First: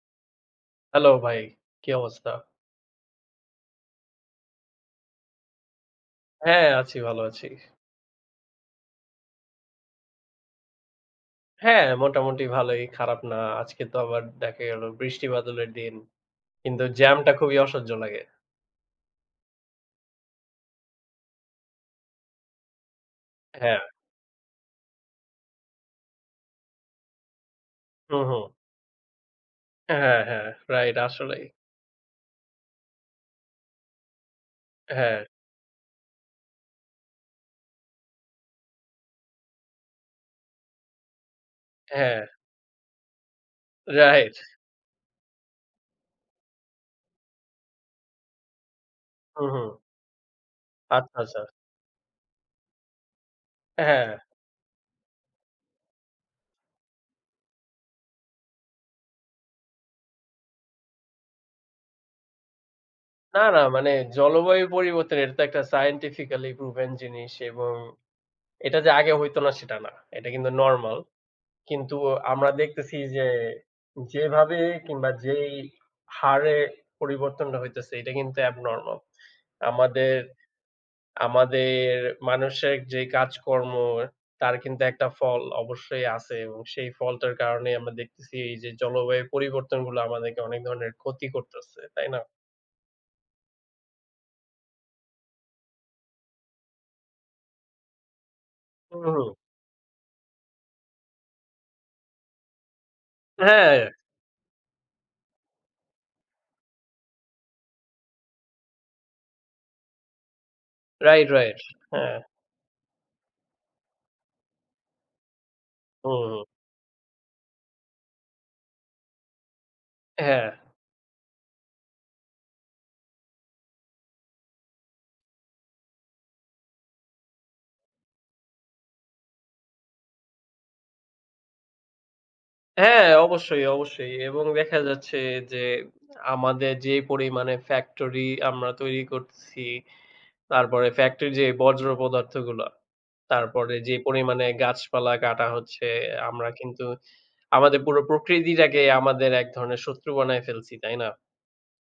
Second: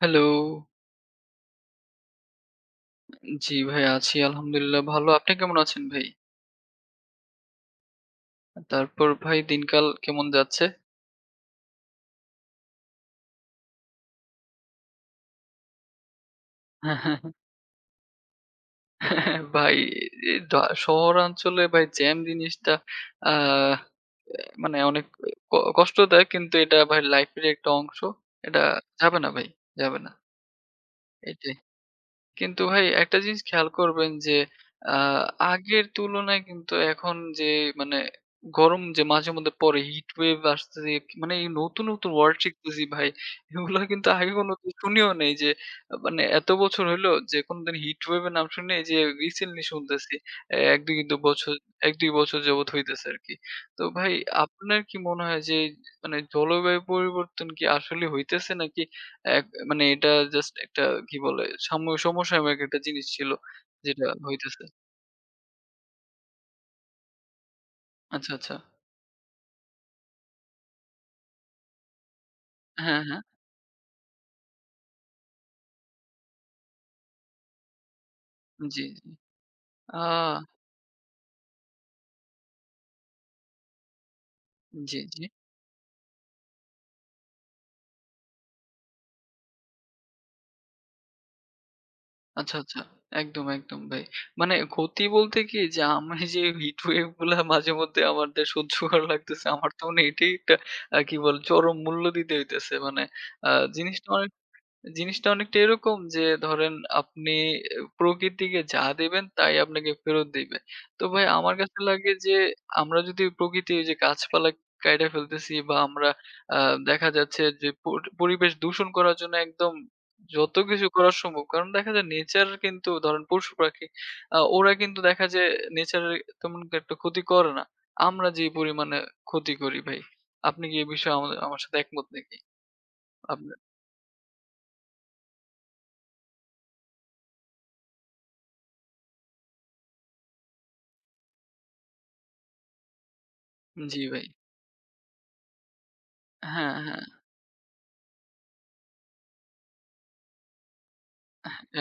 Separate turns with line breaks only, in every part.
Hello.
Hello ভাই, কি অবস্থা?
জি ভাই আছি আলহামদুলিল্লাহ ভালো। আপনি কেমন আছেন ভাই?
হ্যাঁ, আছি ভালো আছি।
তারপর ভাই দিনকাল কেমন যাচ্ছে?
হ্যাঁ, মোটামুটি ভালোই, খারাপ না। আজকে তো আবার দেখা গেল বৃষ্টি বাদলের দিন। কিন্তু জ্যামটা খুবই অসহ্য লাগে।
ভাই এ ডা শহরাঞ্চলে ভাই জ্যাম জিনিসটা আ
হ্যাঁ,
মানে অনেক কষ্ট দেয় কিন্তু এটা ভাই লাইফের একটা অংশ।
হুম, হুম।
এটা যাবে না ভাই, যাবে না।
হ্যাঁ, হ্যাঁ, রাইট আসলেই।
এটাই। কিন্তু ভাই একটা জিনিস খেয়াল করবেন যে আ
হ্যাঁ,
আগের তুলনায় কিন্তু এখন যে মানে গরম যে মাঝে মধ্যে পড়ে হিট ওয়েভ আসতেছে মানে এই নতুন, নতুন
হ্যাঁ,
ওয়ার্ড শিখতেছি ভাই। এগুলা কিন্তু আগে
রাইট।
কোনোদিন শুনিও নাই যে মানে এত বছর হইলো যে কোনদিন হিট ওয়েভ এর নাম শুনি নাই যে
হুম,
রিসেন্টলি
হুম।
শুনতেছি। ১-২ কিন্তু
আচ্ছা, আচ্ছা।
বছর ১-২ বছর যাবৎ হইতেছে আরকি। তো
হ্যাঁ।
ভাই আপনার কি মনে হয় যে মানে জলবায়ু পরিবর্তন কি আসলে হইতেছে নাকি এক মানে এটা জাস্ট একটা কি বলে সাম্য সমসাময়িক একটা জিনিস ছিল
না, না মানে
যেটা হইতেছে।
জলবায়ু পরিবর্তন এটা তো একটা scientifically proven জিনিস এবং
আচ্ছা, আচ্ছা।
এটা যে আগে হইতো না সেটা না। এটা কিন্তু নরমাল। কিন্তু আমরা দেখতেছি
হ্যাঁ, হ্যাঁ।
যে যেভাবে কিংবা যেই হারে পরিবর্তনটা হইতেছে এটা কিন্তু
জি,
abnormal.
জি। আ
আমাদের আমাদের মানুষের যে কাজকর্ম তার কিন্তু
জি,
একটা
জি।
ফল অবশ্যই আছে এবং সেই ফলটার কারণে আমরা দেখতেছি এই যে জলবায়ু পরিবর্তনগুলো আমাদেরকে অনেক ধরনের ক্ষতি করতেছে, তাই না?
আচ্ছা, আচ্ছা। একদম, একদম ভাই। মানে ক্ষতি বলতে কি যে আমি যে হিট ওয়েভ গুলা মাঝেমধ্যে আমাদের সহ্য
হুম,
করা
হুম।
লাগতেছে আমার তো মানে এটাই একটা কি বলে চরম মূল্য দিতে হইতেছে। মানে আ
হ্যাঁ,
জিনিসটা অনেক জিনিসটা অনেকটা এরকম যে ধরেন আপনি প্রকৃতিকে যা দিবেন তাই আপনাকে ফেরত দিবে। তো ভাই
রাইট,
আমার
রাইট।
কাছে লাগে
হ্যাঁ,
যে আমরা যদি প্রকৃতি ওই যে গাছপালা কাইটা ফেলতেছি বা আমরা
হুম,
আ
হুম।
দেখা যাচ্ছে যে পরিবেশ দূষণ করার জন্য একদম
হ্যাঁ।
যত কিছু করা সম্ভব। কারণ দেখা যায় নেচার কিন্তু ধরেন পশু-পাখি ওরা কিন্তু দেখা যায় নেচারের তেমন একটা ক্ষতি করে না। আমরা যে পরিমাণে ক্ষতি করি ভাই। আপনি কি এই বিষয়ে আমার সাথে একমত নাকি?
হ্যাঁ,
আপনার
অবশ্যই, অবশ্যই এবং দেখা যাচ্ছে যে আমাদের যে পরিমাণে ফ্যাক্টরি আমরা তৈরি করছি, তারপরে ফ্যাক্টরির যে বর্জ্য পদার্থগুলা, তারপরে যে
জি ভাই।
পরিমাণে গাছপালা কাটা হচ্ছে, আমরা
হ্যাঁ,
কিন্তু
হ্যাঁ।
আমাদের পুরো প্রকৃতিটাকে আমাদের এক ধরনের শত্রু বানায় ফেলছি, তাই না?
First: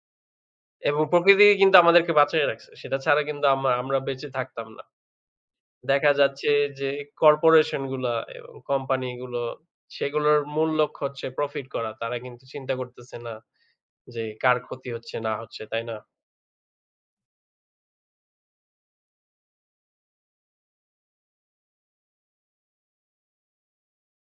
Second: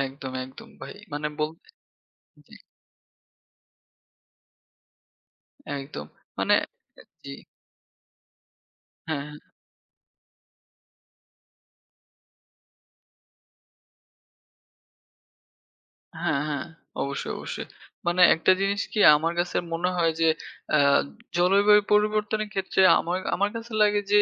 একদম, একদম ভাই।
এবং
মানে
প্রকৃতি
বল
কিন্তু আমাদেরকে বাঁচিয়ে
জি,
রাখছে। সেটা ছাড়া কিন্তু আমরা বেঁচে থাকতাম না।
একদম।
দেখা যাচ্ছে
মানে
যে
জি,
কর্পোরেশনগুলা এবং
হ্যাঁ,
কোম্পানিগুলো, সেগুলোর মূল লক্ষ্য হচ্ছে প্রফিট করা। তারা কিন্তু চিন্তা করতেছে না যে কার ক্ষতি হচ্ছে না হচ্ছে, তাই না?
হ্যাঁ, হ্যাঁ। অবশ্যই, অবশ্যই। মানে একটা জিনিস কি আমার কাছে মনে হয় যে আ জলবায়ু পরিবর্তনের ক্ষেত্রে আমার আমার কাছে লাগে যে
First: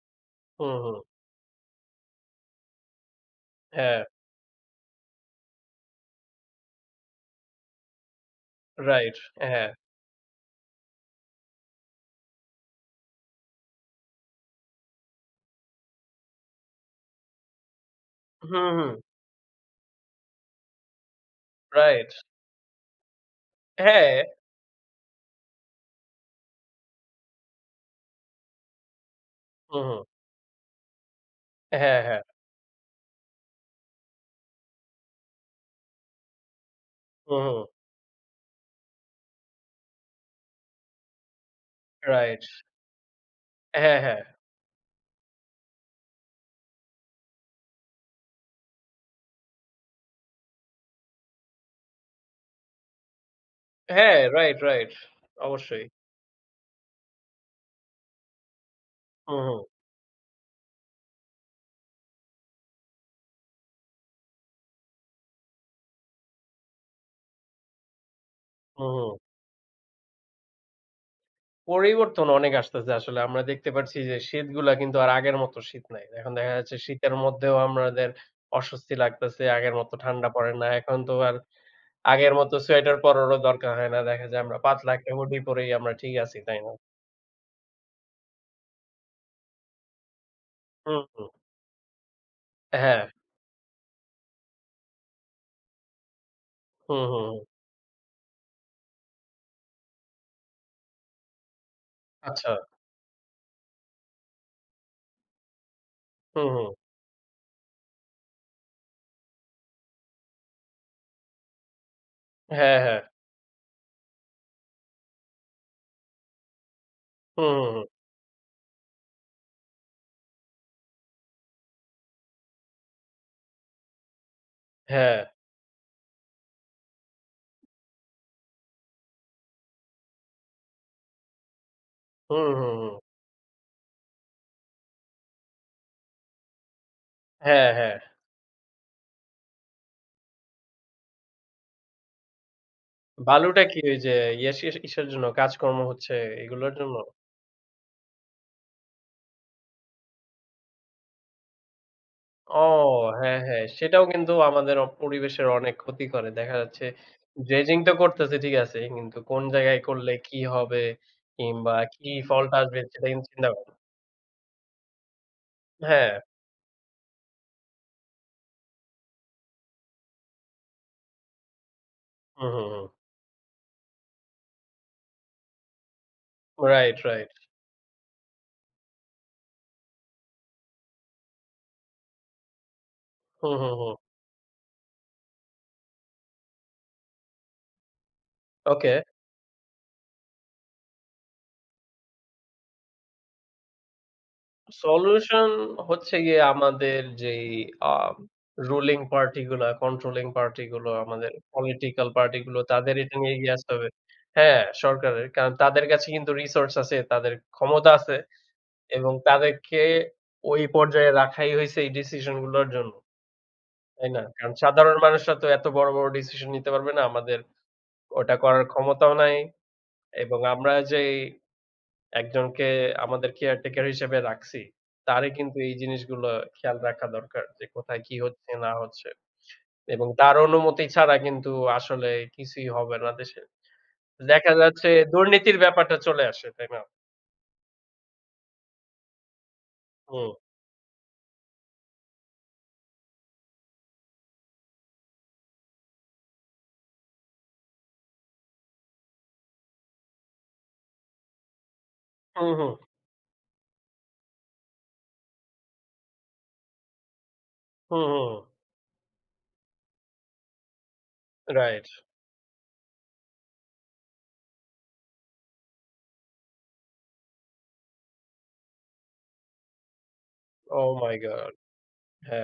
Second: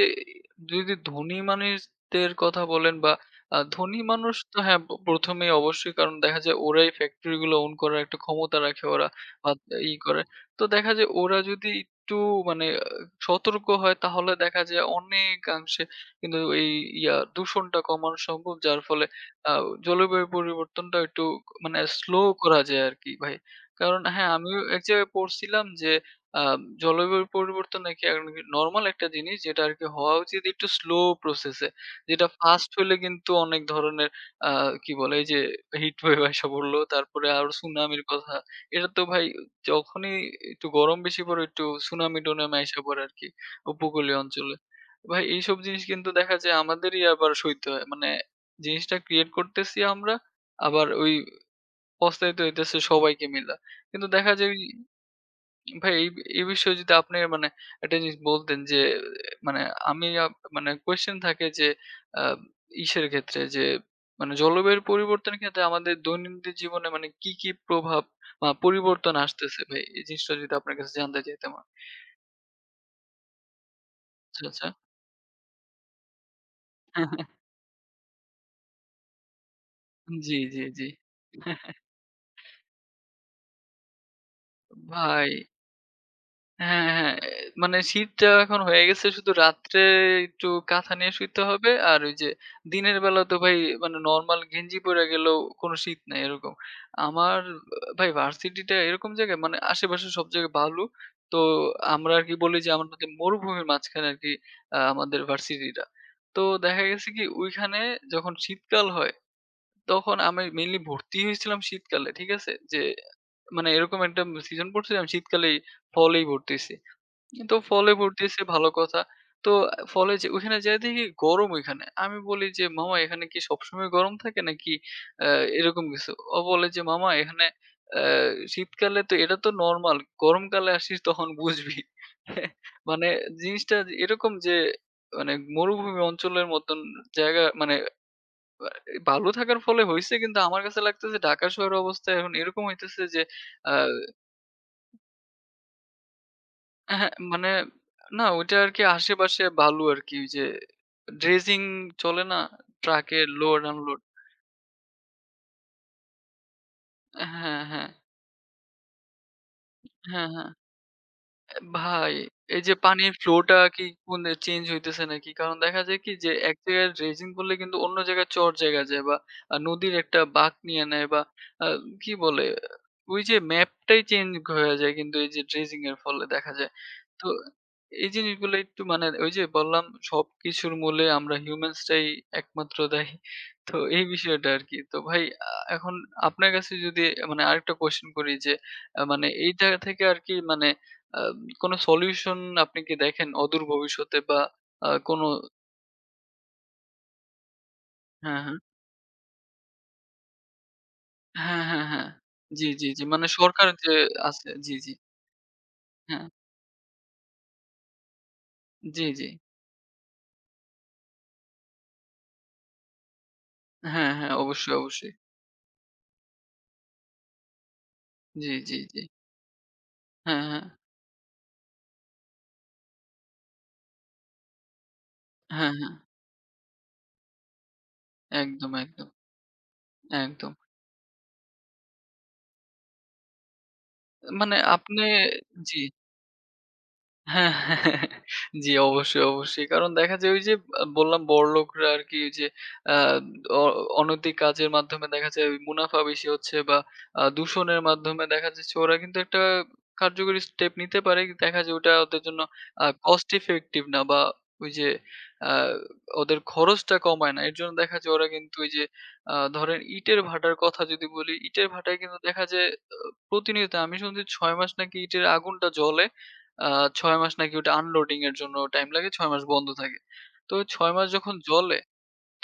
হুম,
যদি
হুম।
ধনী মানুষদের কথা বলেন বা ধনী
হ্যাঁ,
মানুষ তো হ্যাঁ, প ১ম এই অবশ্যই কারণ দেখা যায় ওরাই ফ্যাক্টরি গুলো ওন করার একটা ক্ষমতা রাখে ওরা
রাইট।
বা
হ্যাঁ।
ই করে। তো দেখা যায় ওরা যদি একটু মানে সতর্ক হয় তাহলে দেখা যায় অনেকাংশে কিন্তু এই ইয়া দূষণটা কমানো সম্ভব।
হুম,
যার
হুম।
ফলে আ জলবায়ু পরিবর্তনটা একটু মানে
রাইট।
স্লো করা যায় আরকি ভাই। কারণ
হ্যাঁ।
হ্যাঁ, আমিও এক জায়গায় পড়ছিলাম যে আ জলবায়ু পরিবর্তন নাকি নরমাল একটা জিনিস যেটা
হুম,
আরকি
হুম।
হওয়া উচিত একটু স্লো প্রসেস এ।
হ্যাঁ, হ্যাঁ।
যেটা ফাস্ট হইলে কিন্তু অনেক ধরনের আ কি বলে এই যে হিট ওয়েভ আইসা পড়লো। তারপরে
হুম,
আরো
হুম।
সুনামির কথা। এটা তো ভাই যখনই একটু গরম বেশি পড়ে একটু
রাইট।
সুনামি-টুনামি আইসা পড়ে আরকি
হ্যাঁ,
উপকূলীয়
হ্যাঁ।
অঞ্চলে। ভাই এইসব জিনিস কিন্তু দেখা যায় আমাদেরই আবার সইতে হয়। মানে জিনিসটা ক্রিয়েট করতেছি আমরা। আবার ওই পস্তাইতে হইতেছে সবাইকে মিলা। কিন্তু
হ্যাঁ,
দেখা যায়
রাইট,
ওই
রাইট। অবশ্যই।
ভাই এই, এই বিষয়ে যদি আপনি মানে একটা জিনিস বলতেন যে
হুম, হুম।
মানে আমি আপ মানে কোয়েশ্চেন থাকে যে আ ইসের ক্ষেত্রে যে মানে জলবায়ুর পরিবর্তনের ক্ষেত্রে আমাদের দৈনন্দিন জীবনে মানে কি, কি প্রভাব বা
হুম,
পরিবর্তন
হুম।
আসতেছে ভাই? এই জিনিসটা যদি আপনার কাছে জানতে চাইতাম।
পরিবর্তন অনেক আসতেছে আসলে। আমরা দেখতে পাচ্ছি যে
আচ্ছা, আচ্ছা।
শীতগুলা কিন্তু আর আগের মতো শীত নাই। এখন দেখা যাচ্ছে শীতের মধ্যেও আমাদের অস্বস্তি লাগতেছে। আগের মতো ঠান্ডা
জি,
পড়ে
জি,
না।
জি।
এখন তো আর আগের মতো সোয়েটার পরারও দরকার হয় না। দেখা যায় আমরা পাতলা একটা
ভাই
হুডি পরেই আমরা ঠিক আছি, তাই না?
হ্যাঁ, হ্যাঁ। মানে শীতটা এখন হয়ে গেছে শুধু রাত্রে একটু কাঁথা
হুম,
নিয়ে
হুম।
শুইতে হবে। আর ওই যে দিনের
হ্যাঁ।
বেলা তো ভাই মানে নরমাল গেঞ্জি পইড়া গেলেও কোনো শীত নাই এরকম।
হুম, হুম, হুম।
আমার আহ, ভাই ভার্সিটিটা এরকম জায়গায় মানে আশেপাশে সব জায়গায় বালু। তো আমরা আরকি
আচ্ছা।
বলি যে আমাদের মরুভূমির মাঝখানে আরকি আমাদের ভার্সিটিটা। তো
হুম, হুম।
দেখা গেছে কি ওইখানে যখন শীতকাল হয় তখন আমি মেইনলি ভর্তি হয়েছিলাম শীতকালে। ঠিক আছে?
হ্যাঁ,
যে
হ্যাঁ।
মানে এরকম একটা সিজন পড়ছিলাম শীতকালেই ফলেই ভর্তি হইছি।
হুম,
কিন্তু
হুম, হুম।
ফলে ভর্তিছে ভালো কথা। তো ফলে যে ওইখানে যায়ে দেখি গরম ওইখানে। আমি বলি যে, "মামা এখানে কি সবসময় গরম থাকে নাকি
হ্যাঁ।
আ এরকম কিছু?" ও বলে যে, "মামা এখানে আ শীতকালে তো এটা তো নরমাল। গরমকালে আসিস তখন বুঝবি।"
হুম, হুম, হুম।
মানে জিনিসটা যে এরকম যে মানে মরুভূমি অঞ্চলের মতন জায়গা
হ্যাঁ,
মানে
হ্যাঁ।
আ ভালো থাকার ফলে হইছে কিন্তু আমার কাছে লাগতেছে ঢাকা শহরের অবস্থা এখন এরকম হইতেছে যে
বালুটা
আ
কি ওই যে ইয়াস ইস ইসের জন্য কাজকর্ম হচ্ছে এগুলোর জন্য?
হ্যাঁ, হ্যাঁ, মানে না ওইটা আরকি আশেপাশে ভালো আরকি ওই যে ড্রেজিং চলে না?
ও
ট্রাকের
হ্যাঁ,
লোড
হ্যাঁ।
আনলোড
সেটাও কিন্তু আমাদের পরিবেশের অনেক ক্ষতি করে। দেখা যাচ্ছে
হ্যাঁ, হ্যাঁ, হ্যাঁ,
ড্রেজিং
হ্যাঁ।
তো করতেছে ঠিক আছে। কিন্তু কোন জায়গায় করলে কি
হ্যাঁ।
হবে কিংবা কি
ভাই,
ফলটা
এই যে
আসবে সেটা
পানির
কিন্তু
flow
চিন্তা
টা
করে
কি কোন চেঞ্জ হইতেছে নাকি? কারণ দেখা যায়
হ্যাঁ।
কি যে এক জায়গায় ড্রেজিং করলে কিন্তু অন্য জায়গায় চর জায়গা যায় বা নদীর একটা বাঁক নিয়ে নেয় বা আ কি বলে?
হুম, হুম, হুম।
ওই যে ম্যাপটাই চেঞ্জ হয়ে যায় কিন্তু এই যে ড্রেজিং এর ফলে দেখা যায়।
রাইট,
তো
রাইট।
এই জিনিসগুলো একটু মানে ওই যে বললাম সবকিছুর মূলে আমরা humans টাই একমাত্র দায়ী।
হুম, হুম,
তো
হুম।
এই বিষয়টা আরকি। তো ভাই আ এখন আপনার কাছে যদি মানে আরেকটা question করি যে
ওকে।
মানে এইটা থেকে আরকি মানে আ কোন সলিউশন আপনি কি দেখেন অদূর ভবিষ্যতে বা কোন
সলিউশন হচ্ছে গিয়ে আমাদের যেই আ
হ্যাঁ, হ্যাঁ।
রুলিং পার্টি গুলা, কন্ট্রোলিং পার্টি গুলো, আমাদের
হ্যাঁ, হ্যাঁ, হ্যাঁ।
পলিটিক্যাল পার্টি গুলো
জি, জি,
তাদের
জি।
এটা
মানে
নিয়ে এগিয়ে
সরকার
আসতে হবে।
যে আছে
হ্যাঁ,
জি, জি।
সরকারের। কারণ তাদের কাছে
হ্যাঁ।
কিন্তু রিসোর্স আছে, তাদের ক্ষমতা আছে
জি,
এবং
জি।
তাদেরকে ওই পর্যায়ে রাখাই হইছে এই ডিসিশন গুলোর জন্য। তাই
হ্যাঁ,
না?
হ্যাঁ।
কারণ
অবশ্যই,
সাধারণ
অবশ্যই।
মানুষরা তো এত বড়, বড় ডিসিশন নিতে পারবে না। আমাদের ওটা
জি,
করার
জি, জি।
ক্ষমতাও নাই এবং
হ্যাঁ, হ্যাঁ।
আমরা যেই একজনকে আমাদের কেয়ারটেকার হিসেবে রাখছি। তারই কিন্তু
হ্যাঁ,
এই
হ্যাঁ।
জিনিসগুলো খেয়াল রাখা দরকার যে কোথায় কি হচ্ছে
একদম,
না
একদম,
হচ্ছে। এবং তার
একদম।
অনুমতি ছাড়া কিন্তু আসলে কিছুই হবে না দেশে। দেখা
মানে
যাচ্ছে
আপনি
দুর্নীতির
জি।
ব্যাপারটা চলে আসে, তাই না?
হ্যাঁ, হ্যাঁ। জি, অবশ্যই, অবশ্যই। কারণ দেখা যায়
হুম,
ওই যে বললাম বড়লোকরা আরকি ওই যে আ অ অনৈতিক কাজের মাধ্যমে দেখা যায় ওই মুনাফা বেশি হচ্ছে বা দূষণের মাধ্যমে দেখা যাচ্ছে ওরা কিন্তু একটা কার্যকরী স্টেপ নিতে পারে। কিন্তু দেখা যায় ওটা ওদের জন্য
হুম, হুম,
cost effective না বা ওই যে আ ওদের খরচটা কমায় না। এর জন্য দেখা
হুম,
যায় ওরা
হুম।
কিন্তু ওই যে ধরেন ইটের ভাটার কথা যদি বলি, ইটের
রাইট।
ভাটায় কিন্তু দেখা যায় আ প্রতিনিয়ত আমি শুনছি ৬ মাস নাকি ইটের আগুনটা জ্বলে। আ ৬ মাস নাকি ওটা আনলোডিং এর জন্য টাইম লাগে। ৬ মাস বন্ধ থাকে। তো ওই
ওহ
৬ মাস
মাই
যখন
গড!
জ্বলে,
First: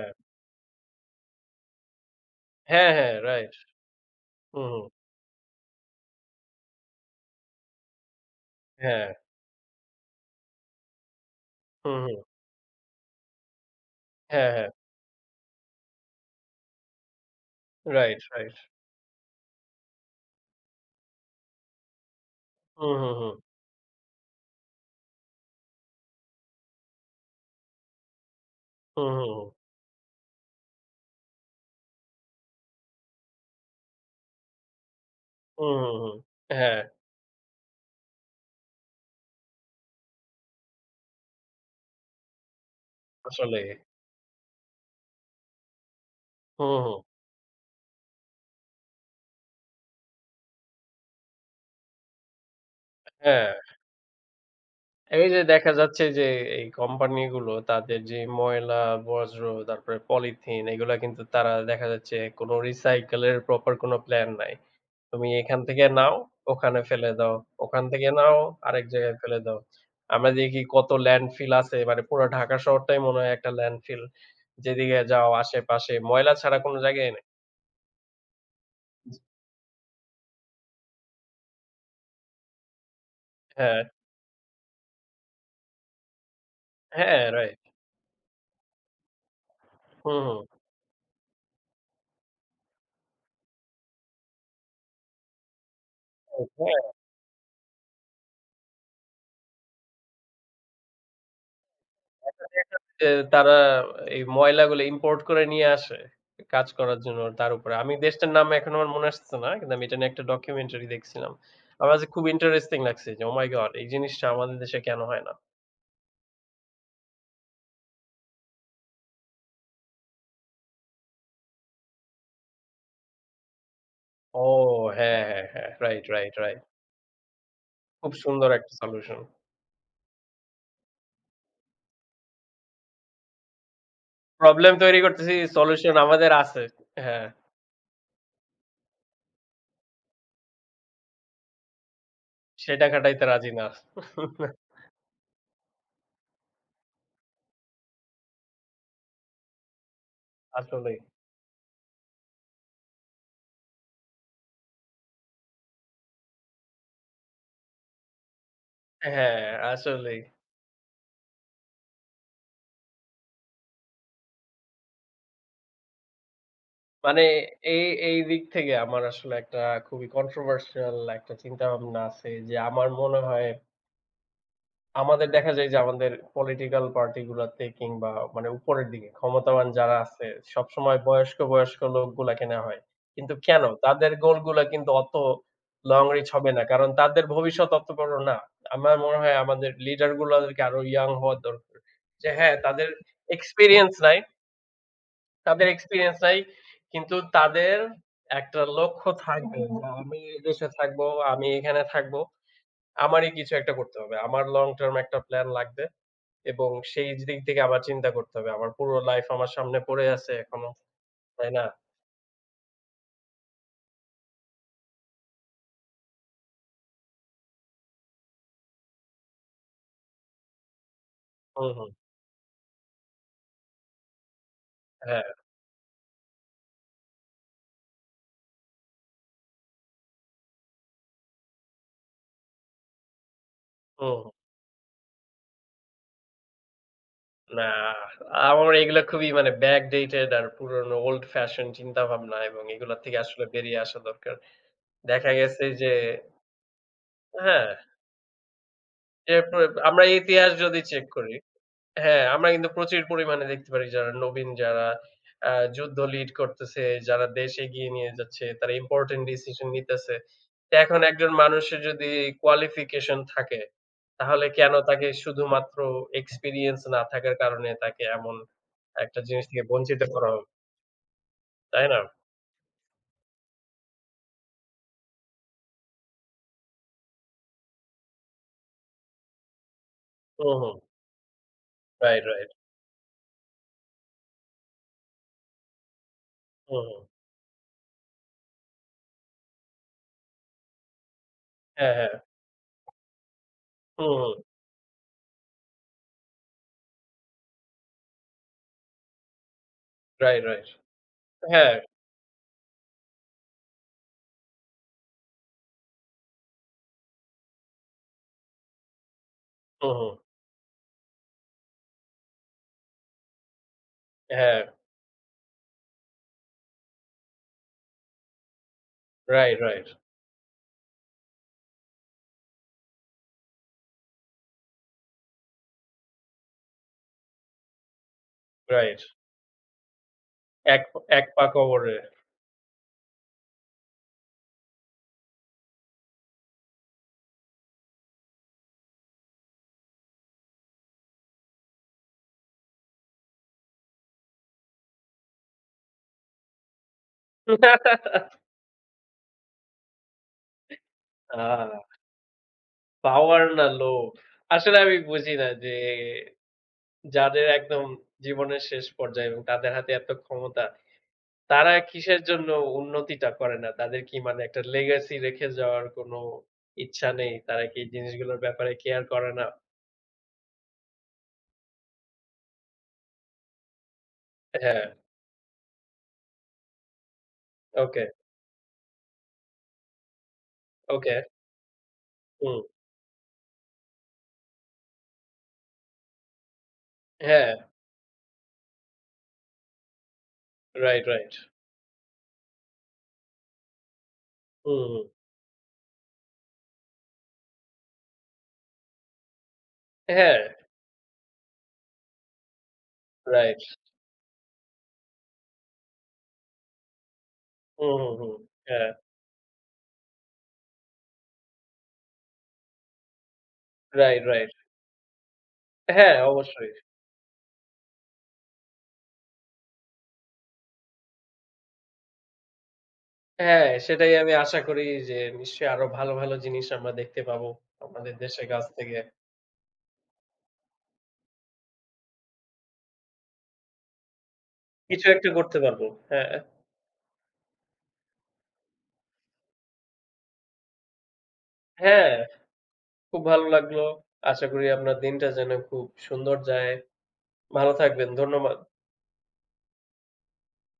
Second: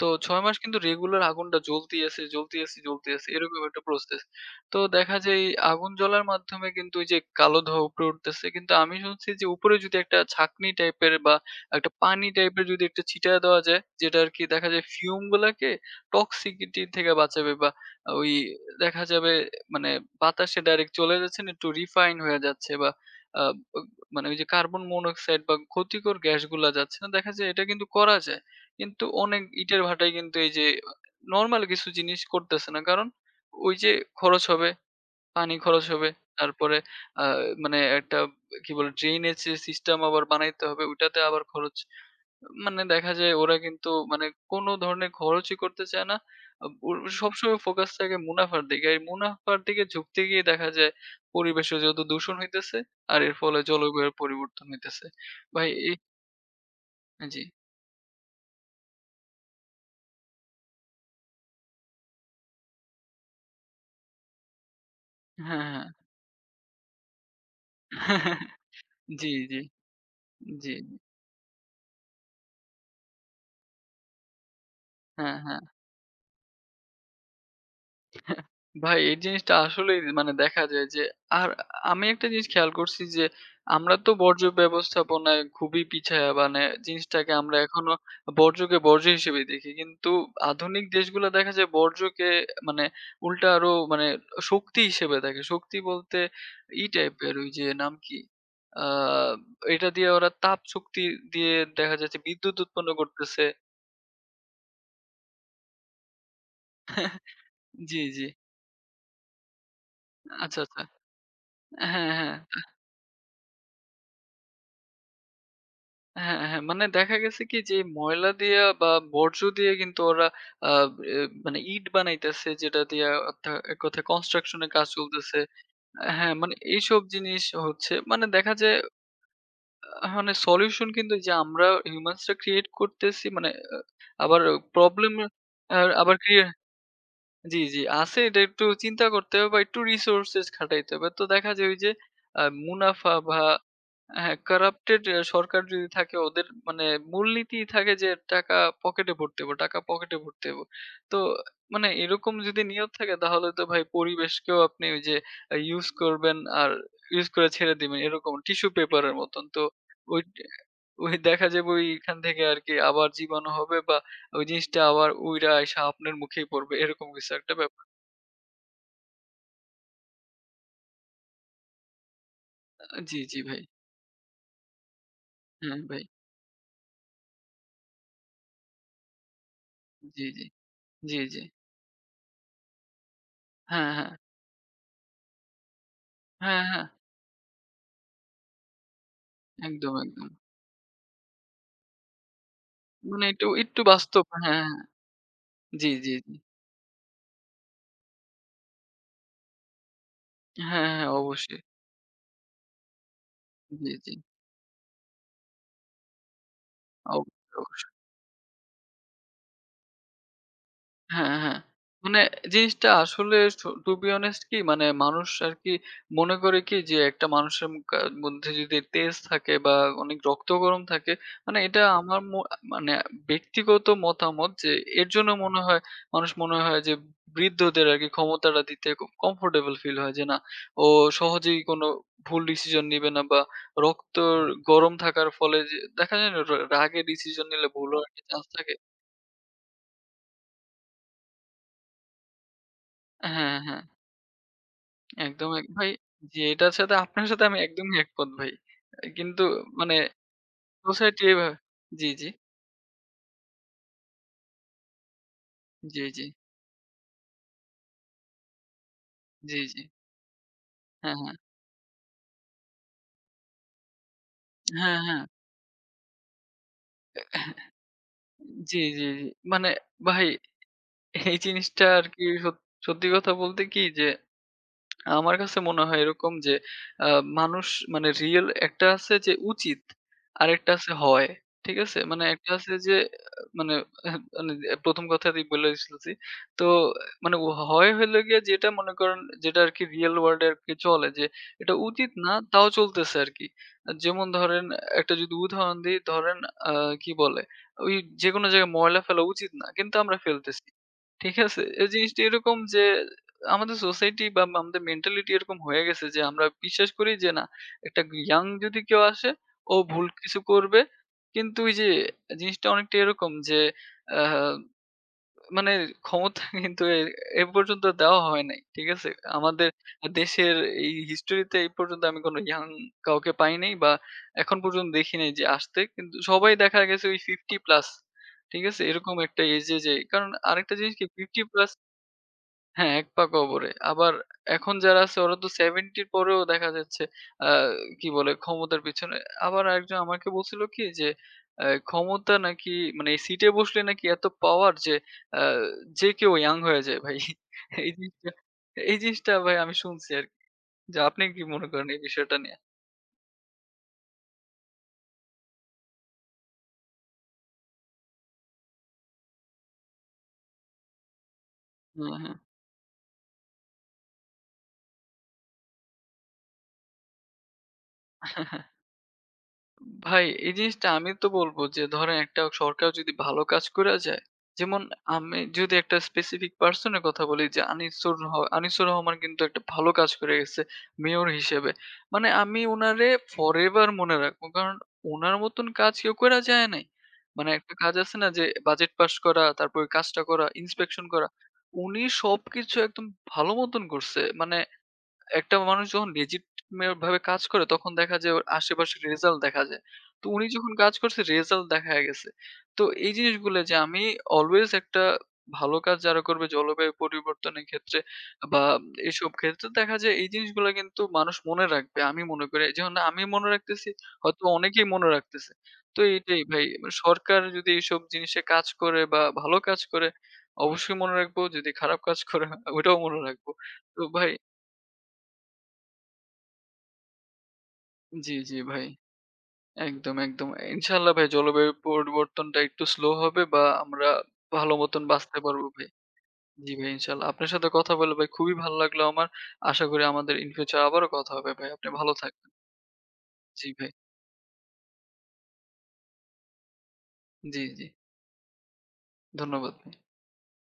তো ৬ মাস কিন্তু রেগুলার আগুনটা জ্বলতেই আছে, জ্বলতেই আছে,
হ্যাঁ,
জ্বলতেই
হ্যাঁ,
আছে।
রাইট।
এরকম একটা প্রসেস।
হুম,
তো
হুম।
দেখা যায় এই আগুন জ্বলার মাধ্যমে কিন্তু ওই যে কালো ধোঁয়া উপরে উঠতেছে। কিন্তু আমি
হ্যাঁ,
শুনছি যে উপরে যদি একটা ছাঁকনি টাইপের বা একটা
হুম, হুম।
পানি টাইপের যদি একটা ছিটায় দেওয়া যায়, যেটা আরকি
হ্যাঁ,
দেখা
হ্যাঁ।
যায় ফিউম গুলাকে টক্সিসিটি থেকে বাঁচাবে বা
রাইট,
ওই
রাইট।
দেখা যাবে মানে বাতাসে ডাইরেক্ট চলে যাচ্ছে না, একটু রিফাইন হয়ে যাচ্ছে বা
হুম, হুম, হুম।
আ মানে ওই যে কার্বন মনোক্সাইড বা ক্ষতিকর গ্যাসগুলা যাচ্ছে না। দেখা যায় এটা কিন্তু করা যায়। কিন্তু
হুম, হুম,
অনেক
হুম।
ইটের ভাটায় কিন্তু এই যে নরমাল কিছু জিনিস করতেছে না। কারণ ওই যে খরচ হবে, পানি
হুম,
খরচ
হুম,
হবে।
হুম।
তারপরে
হ্যাঁ,
আ মানে একটা কি বলে ড্রেইনেজ সিস্টেম আবার বানাইতে হবে। ওইটাতে আবার খরচ। মানে দেখা যায় ওরা
আসলেই।
কিন্তু মানে কোন ধরনের খরচই করতে চায় না।
হুম,
ওর
হুম।
সবসময় ফোকাস থাকে মুনাফার দিকে। এই মুনাফার দিকে ঝুঁকতে গিয়ে দেখা যায় পরিবেশে যেহেতু দূষণ হইতেছে আর এর
হ্যাঁ।
ফলে জলবায়ুর পরিবর্তন হইতেছে।
এই যে
ভাই
দেখা
এই
যাচ্ছে যে এই
জি।
কোম্পানিগুলো তাদের যে ময়লা, বর্জ্য, তারপরে পলিথিন এগুলা কিন্তু তারা দেখা যাচ্ছে কোনো রিসাইকেল এর প্রপার কোনো প্ল্যান নাই। তুমি
হ্যাঁ,
এখান থেকে
হ্যাঁ।
নাও, ওখানে ফেলে দাও। ওখান থেকে নাও, আরেক জায়গায়
জি,
ফেলে দাও।
জি।
আমরা দেখি
জি,
কত ল্যান্ডফিল আছে মানে পুরা ঢাকা শহরটাই মনে হয় একটা ল্যান্ডফিল। যেদিকে যাও
হ্যাঁ, হ্যাঁ।
আশেপাশে ময়লা ছাড়া কোনো জায়গায় নেই।
ভাই এই জিনিসটা আসলেই মানে দেখা যায় যে আর আমি একটা জিনিস খেয়াল করছি যে
হ্যাঁ,
আমরা তো বর্জ্য ব্যবস্থাপনায় খুবই পিছায়া মানে
হ্যাঁ,
জিনিসটাকে আমরা
রাইট।
এখনো বর্জ্যকে বর্জ্য হিসেবে দেখি। কিন্তু
হুম,
আধুনিক দেশগুলা দেখা যায় বর্জ্যকে মানে উল্টা আরো মানে শক্তি হিসেবে দেখে। শক্তি বলতে ই
হুম।
টাইপের ওই যে নাম কি? আ এটা দিয়ে ওরা তাপ শক্তি দিয়ে দেখা যাচ্ছে বিদ্যুৎ উৎপন্ন
যে
করতেছে।
তারা এই ময়লাগুলো ইম্পোর্ট করে নিয়ে আসে কাজ করার জন্য তার উপরে। আমি
জি, জি।
দেশটার নাম এখন আমার মনে আসতেছে না। কিন্তু আমি এটা নিয়ে একটা
আচ্ছা, আচ্ছা।
ডকুমেন্টারি দেখছিলাম। আমার কাছে
হ্যাঁ,
খুব
হ্যাঁ।
ইন্টারেস্টিং লাগছে যে, "ওহ মাই গড! এই জিনিসটা আমাদের দেশে কেন হয় না?"
হ্যাঁ, হ্যাঁ। হ্যাঁ। মানে দেখা গেছে কি যে ময়লা দিয়ে বা বর্জ্য দিয়ে কিন্তু ওরা আ এ মানে ইট বানাইতেছে যেটা দিয়ে অর্থা এক কথায়
ও
কনস্ট্রাকশন এর কাজ
হ্যাঁ,
চলতেছে।
হ্যাঁ, হ্যাঁ। রাইট,
হ্যাঁ,
রাইট,
মানে
রাইট।
এইসব জিনিস হচ্ছে।
খুব
মানে
সুন্দর
দেখা
একটা
যায়
সলিউশন।
মানে সলিউশন কিন্তু এই যে আমরা হিউম্যানস রা ক্রিয়েট করতেছি মানে আবার
প্রবলেম তৈরি
প্রবলেম
করতেছি,
আ
সলিউশন
আবার
আমাদের
ক্রিয়া
আছে। হ্যাঁ,
জি, জি আছে এটা একটু চিন্তা করতে হবে বা একটু রিসোর্সেস খাটাইতে হবে। তো দেখা যায় ওই যে আ
সেটা
মুনাফা
খাটাইতে
বা
রাজি না।
হ্যাঁ, corrupted এ সরকার যদি থাকে ওদের মানে মূলনীতিই থাকে যে টাকা পকেটে ভরতে হবে, টাকা পকেটে ভরতে হবে।
আসলেই।
তো মানে এরকম যদি নিয়ত থাকে তাহলে তো ভাই পরিবেশকেও আপনি ওই যে use করবেন আর use করে ছেড়ে দিবেন এরকম টিস্যু পেপারের মতন।
হ্যাঁ,
তো
আসলেই।
ওই ওই দেখা যাবে ওইখান থেকে আরকি আবার জীবাণু হবে বা ওই জিনিসটা আবার উইড়া আইসা আপনার মুখেই পড়বে এরকম
মানে
কিছু একটা
এই,
ব্যাপার।
এই দিক থেকে আমার আসলে একটা খুবই কন্ট্রোভার্সিয়াল একটা চিন্তাভাবনা আছে যে, আমার
জি,
মনে
জি
হয়
ভাই।
আমাদের দেখা যায় যে,
হ্যাঁ ভাই।
আমাদের পলিটিক্যাল পার্টি গুলাতে কিংবা মানে উপরের দিকে ক্ষমতাবান যারা
জি,
আছে
জি।
সবসময়
জি,
বয়স্ক,
জি।
বয়স্ক লোকগুলাকে নেয়া হয়। কিন্তু কেন?
হ্যাঁ, হ্যাঁ।
তাদের গোলগুলা কিন্তু অত লং রিচ হবে
হ্যাঁ,
না।
হ্যাঁ।
কারণ তাদের ভবিষ্যৎ অত বড় না। আমার মনে হয় আমাদের
একদম,
লিডার
একদম।
গুলাদেরকে আরো ইয়াং হওয়া দরকার। যে হ্যাঁ, তাদের
মানে একটু, একটু
এক্সপেরিয়েন্স নাই।
বাস্তব হ্যাঁ, হ্যাঁ। হ্যাঁ।
তাদের
জি, জি,
এক্সপেরিয়েন্স
জি।
নাই। কিন্তু তাদের একটা লক্ষ্য থাকবে যে আমি এদেশে
হ্যাঁ, হ্যাঁ
থাকবো, আমি
অবশ্যই।
এখানে থাকবো। আমারই কিছু একটা
জি,
করতে
জি।
হবে। আমার লং টার্ম একটা প্ল্যান লাগবে এবং সেই দিক
অবশ্যই,
থেকে আবার
অবশ্যই।
চিন্তা করতে হবে। আমার পুরো লাইফ আমার সামনে পড়ে আছে এখনো।
হ্যাঁ,
তাই
হ্যাঁ।
না?
মানে জিনিসটা আসলে স টু বি অনেস্ট কি মানে মানুষ আরকি মনে করে কি যে একটা মানুষের ম কা মধ্যে যদি তেজ থাকে বা অনেক রক্ত গরম থাকে মানে
হুম,
এটা
হুম।
আমার ম মানে ব্যক্তিগত মতামত যে এর
হ্যাঁ,
জন্য মনে হয় মানুষ মনে হয় যে বৃদ্ধদের আরকি ক্ষমতাটা দিতে খুব কমফোর্টেবল ফিল হয় যে না ও সহজেই কোনো ভুল ডিসিশন নিবে না বা
হুম,
রক্তর
হুম।
গরম থাকার ফলে যে দেখা যায় না র রাগে ডিসিশন
না,
নিলে ভুল হওয়ার একটা চান্স
আমার
থাকে
এগুলা খুবই মানে ব্যাকডেটেড আর পুরনো ওল্ড ফ্যাশন চিন্তাভাবনা এবং এগুলা থেকে আসলে
হ্যাঁ, হ্যাঁ।
বেরিয়ে আসা দরকার। দেখা
একদম,
গেছে
এক ভাই
যে
জি, এটার সাথে আপনার সাথে আমি
হ্যাঁ,
একদমই একমত ভাই। কিন্তু
এরপর
মানে
আমরা ইতিহাস যদি চেক
সোসাইটি
করি
এভাবে জি,
হ্যাঁ,
জি,
আমরা কিন্তু প্রচুর পরিমাণে দেখতে পারি যারা নবীন যারা আ যুদ্ধ
জি, জি,
লিড করতেছে, যারা দেশ এগিয়ে নিয়ে যাচ্ছে, তারা ইম্পোর্টেন্ট
জি,
ডিসিশন
জি।
নিতেছে। তো এখন
হ্যাঁ,
একজন
হ্যাঁ।
মানুষের যদি কোয়ালিফিকেশন থাকে, তাহলে কেন
হ্যাঁ,
তাকে
হ্যাঁ।
শুধুমাত্র এক্সপেরিয়েন্স না থাকার কারণে তাকে এমন
জি, জি,
একটা
জি।
জিনিস থেকে
মানে
বঞ্চিত
ভাই
করা হবে,
এই জিনিসটা
তাই না?
আরকি সত সত্যি কথা বলতে কি যে আমার কাছে মনে হয় এরকম যে আ মানুষ মানে রিয়েল একটা আছে যে উচিত,
হুম,
আরেকটা
হুম।
আছে হয়। ঠিক আছে? মানে
রাইট,
একটা
রাইট।
আছে যে আহ, মানে আহ, মানে ১ম কথাতেই বলে ফেলছি। তো
হুম, হুম।
মানে ও হয় হইলো গিয়ে যেটা মনে করেন যেটা আরকি রিয়েল ওয়ার্ল্ড এ আরকি চলে যে এটা
হ্যাঁ,
উচিত
হ্যাঁ।
না তাও চলতেছে আরকি।
হুম,
যেমন
হুম।
ধরেন একটা যদি উদাহরণ দিই ধরেন আ কি বলে ওই যেকোনো জায়গায় ময়লা ফেলা উচিত না। কিন্তু আমরা
রাইট,
ফেলতেছি।
রাইট।
ঠিক আছে?
হ্যাঁ।
এই জিনিসটা এরকম যে আমাদের সোসাইটি বা আমাদের মেন্টালিটি এরকম হয়ে গেছে যে আমরা বিশ্বাস করি যে না একটা ইয়াং যদি কেউ আসে ও
হুম,
ভুল
হুম।
কিছু করবে। কিন্তু ওই যে জিনিসটা অনেকটা এরকম যে আহ
হ্যাঁ।
মানে ক্ষমতা কিন্তু এ এ পর্যন্ত দেওয়া হয় নাই। ঠিক আছে?
রাইট,
আমাদের
রাইট,
দেশের এই হিস্টরিতে এই পর্যন্ত আমি কোনো ইয়াং কাউকে পাই নাই বা এখন পর্যন্ত দেখি নাই যে আসতে। কিন্তু সবাই দেখা গেছে ওই ৫০ প্লাস ঠিক আছে?
রাইট।
এরকম একটা এজে যে কারণ আরেকটা
এক
জিনিস কি
এক
৫০
পা
প্লাস
কবরে।
হ্যাঁ, এক পা কবরে। আবার এখন যারা আছে ওরা তো ৭০ র পরেও দেখা যাচ্ছে আ কি বলে ক্ষমতার পিছনে আবার আরেকজন আমাকে বলছিল কি যে আ ক্ষমতা নাকি মানে সিটে বসলে নাকি এত পাওয়ার যে আ যে কেউ ইয়াং হয়ে যায় ভাই। এই জিনিসটা এই জিনিসটা ভাই আমি শুনছি আরকি। যে আপনি
আ
কি মনে করেন এই বিষয়টা নিয়ে?
পাওয়ার না লোভ। আসলে আমি বুঝি না যে যাদের একদম জীবনের শেষ পর্যায়ে এবং তাদের হাতে এত ক্ষমতা, তারা
হ্যাঁ,
কিসের
হ্যাঁ।
জন্য উন্নতিটা করে না? তাদের কি মানে একটা legacy রেখে যাওয়ার কোনো ইচ্ছা নেই? তারা কি এই জিনিসগুলোর ব্যাপারে কেয়ার করে না?
ভাই এই জিনিসটা আমি তো বলব যে ধরেন একটা সরকার যদি ভালো কাজ কইরা যায়, যেমন
হ্যাঁ,
আমি যদি একটা স্পেসিফিক পারসন এর কথা বলি যে
ওকে,
আনিসুর র আনিসুর রহমান কিন্তু একটা ভালো কাজ করে গেছে
ওকে,
মেয়র হিসেবে। মানে
হুম,
আমি উনারে ফরএভার মনে রাখবো। কারণ উনার মতন কাজ কেউ কইরা যায় নাই। মানে
হ্যাঁ,
একটা কাজ আছে না যে বাজেট পাস করা, তারপরে কাজটা করা, ইন্সপেকশন
রাইট,
করা।
রাইট,
উনি সবকিছু একদম ভালো মতন করছে। মানে
হুম, হুম,
একটা মানুষ যখন legitimate ভাবে কাজ করে তখন দেখা যায় ওর আশেপাশের রেজাল্ট দেখা যায়। তো
হ্যাঁ,
উনি যখন কাজ করছে রেজাল্ট দেখা গেছে। তো এই জিনিসগুলো
রাইট,
যে আমি অলওয়েজ একটা ভালো কাজ যারা করবে জলবায়ু পরিবর্তনের
হুম,
ক্ষেত্রে
হুম, হুম,
বা
হ্যাঁ,
এসব ক্ষেত্রে দেখা যায় এই জিনিসগুলা কিন্তু মানুষ মনে রাখবে। আমি মনে করি। যেমন আমি মনে রাখতেছি
রাইট,
হয়তো
রাইট,
অনেকেই মনে রাখতেছে। তো
হ্যাঁ,
এটাই ভাই
অবশ্যই।
মানে সরকার যদি এইসব জিনিসে কাজ করে বা ভালো কাজ করে অবশ্যই মনে রাখবো। যদি খারাপ কাজ করে ওইটাও মনে রাখবো।
হ্যাঁ,
তো
সেটাই
ভাই
আমি আশা করি যে নিশ্চয়ই আরো ভালো, ভালো জিনিস আমরা দেখতে পাবো আমাদের
জি,
দেশের
জি
গাছ
ভাই।
থেকে।
একদম, একদম। ইনশাআল্লাহ ভাই জলবায়ু পরিবর্তনটা একটু স্লো হবে বা আমরা ভালো মতন
কিছু একটা
বাঁচতে
করতে
পারবো
পারবো।
ভাই।
হ্যাঁ,
জি ভাই ইনশাআল্লাহ। আপনার সাথে কথা বলে ভাই খুবই ভালো লাগলো আমার। আশা করি আমাদের ইন ফিউচার আবারও কথা হবে ভাই। আপনি ভালো
হ্যাঁ,
থাকবেন।
খুব ভালো
জি
লাগলো।
ভাই।
আশা করি আপনার দিনটা যেন খুব সুন্দর যায়।
জি,
ভালো
জি।
থাকবেন। ধন্যবাদ।
ধন্যবাদ। ভাই।